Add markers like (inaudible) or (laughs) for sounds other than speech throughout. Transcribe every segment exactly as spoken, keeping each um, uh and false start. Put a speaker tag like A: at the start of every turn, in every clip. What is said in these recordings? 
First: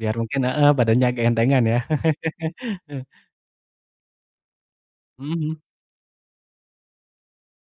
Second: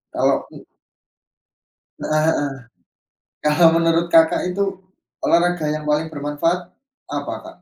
A: Biar mungkin
B: Kalau ku
A: heeh, badannya agak entengan, ya?
B: Heeh heeh,
A: (laughs)
B: kalau menurut, Kakak, itu
A: Mhm mhm.
B: olahraga yang paling bermanfaat apa, Kak?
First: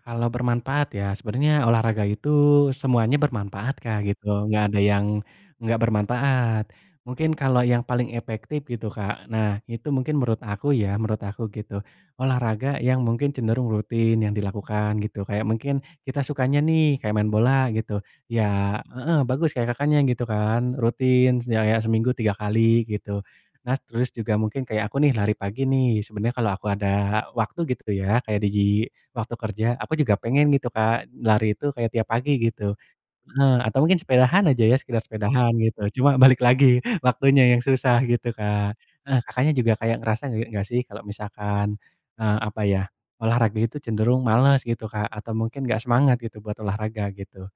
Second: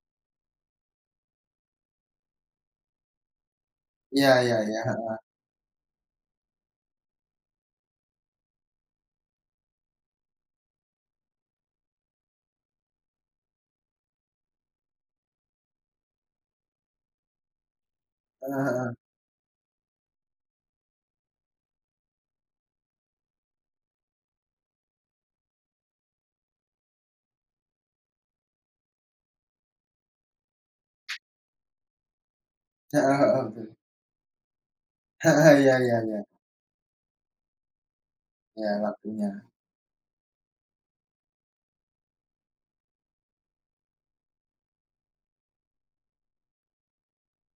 A: Kalau bermanfaat ya sebenarnya olahraga itu semuanya bermanfaat, Kak,
B: Ya
A: gitu,
B: ya
A: nggak ada
B: ya,
A: yang
B: heeh.
A: nggak bermanfaat. Mungkin kalau yang paling efektif, gitu, Kak, nah, itu mungkin menurut aku ya, menurut aku gitu, olahraga yang mungkin cenderung rutin yang dilakukan gitu, kayak mungkin kita sukanya nih, kayak main bola, gitu.
B: Heeh
A: Ya
B: heeh.
A: heeh, bagus kayak, Kakaknya, gitu, kan, rutin, ya ya seminggu tiga kali, gitu. Nah, terus juga mungkin kayak aku nih, lari pagi nih, sebenarnya kalau aku ada waktu, gitu, ya, kayak di gi waktu kerja, aku juga pengen, gitu, Kak, lari itu kayak tiap pagi, gitu,
B: Heeh heeh,
A: heeh,
B: betul.
A: atau mungkin sepedaan aja ya, sekedar sepedaan
B: Heeh, iya
A: gitu,
B: iya
A: cuma
B: iya.
A: balik lagi waktunya yang susah, gitu,
B: Ya,
A: Kak. Heeh,
B: waktunya.
A: Kakaknya, juga kayak ngerasa nggak sih kalau misalkan eee, apa ya, olahraga itu cenderung males, gitu, Kak, atau mungkin nggak semangat gitu, buat olahraga, gitu?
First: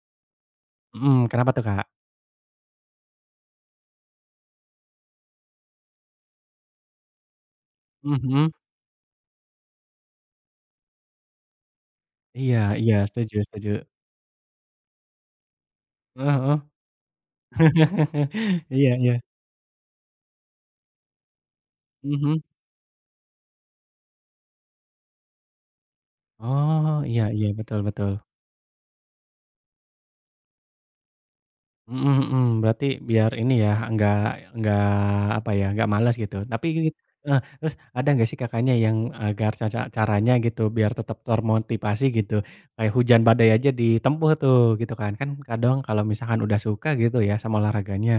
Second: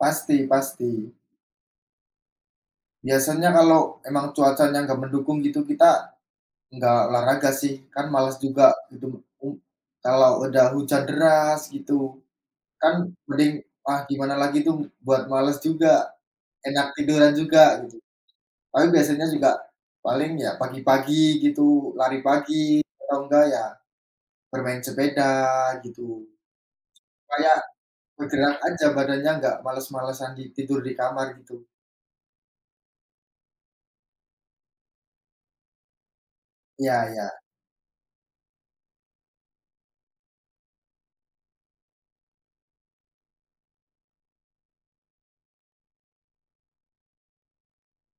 B: Pasti pasti.
A: Mhm, kenapa tuh, Kak?
B: Biasanya kalau emang cuacanya enggak mendukung gitu, kita enggak olahraga sih, kan
A: Mhm,
B: malas
A: mhm.
B: juga, gitu. U kalau ada hujan deras, gitu,
A: Iya iya,
B: kan
A: setuju
B: mending,
A: setuju.
B: ah, gimana lagi tuh buat malas juga,
A: Heeh
B: enak tiduran
A: heeh,
B: juga, gitu.
A: (laughs) iya
B: Paling
A: iya.
B: biasanya juga paling ya pagi-pagi gitu,
A: Mhm
B: lari
A: mhm.
B: pagi atau enggak ya bermain sepeda, gitu.
A: Oh, iya iya,
B: Kayak
A: betul betul.
B: bergerak aja badannya, enggak males-malesan di tidur di kamar, gitu.
A: Mhm mhm, berarti biar ini ya, enggak enggak apa ya, enggak males, gitu. Tapi
B: Ya ya.
A: heeh, terus ada enggak sih, Kakaknya, yang agar ca ca caranya, gitu, biar tetap termotivasi, gitu. Kayak hujan badai aja ditempuh tuh, gitu, kan. Kan kadang kalau misalkan udah suka, gitu ya, sama olahraganya,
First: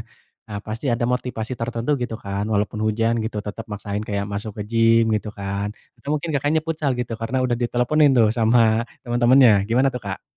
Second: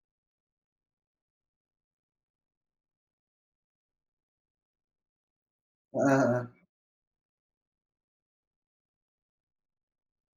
A: nah, pasti ada motivasi tertentu, gitu kan, walaupun hujan, gitu, tetap maksain kayak masuk ke gim, gitu kan. Atau
B: Heeh
A: mungkin,
B: heeh.
A: Kakaknya, futsal, gitu, karena udah diteleponin tuh sama teman-temannya, gimana, tuh, Kak?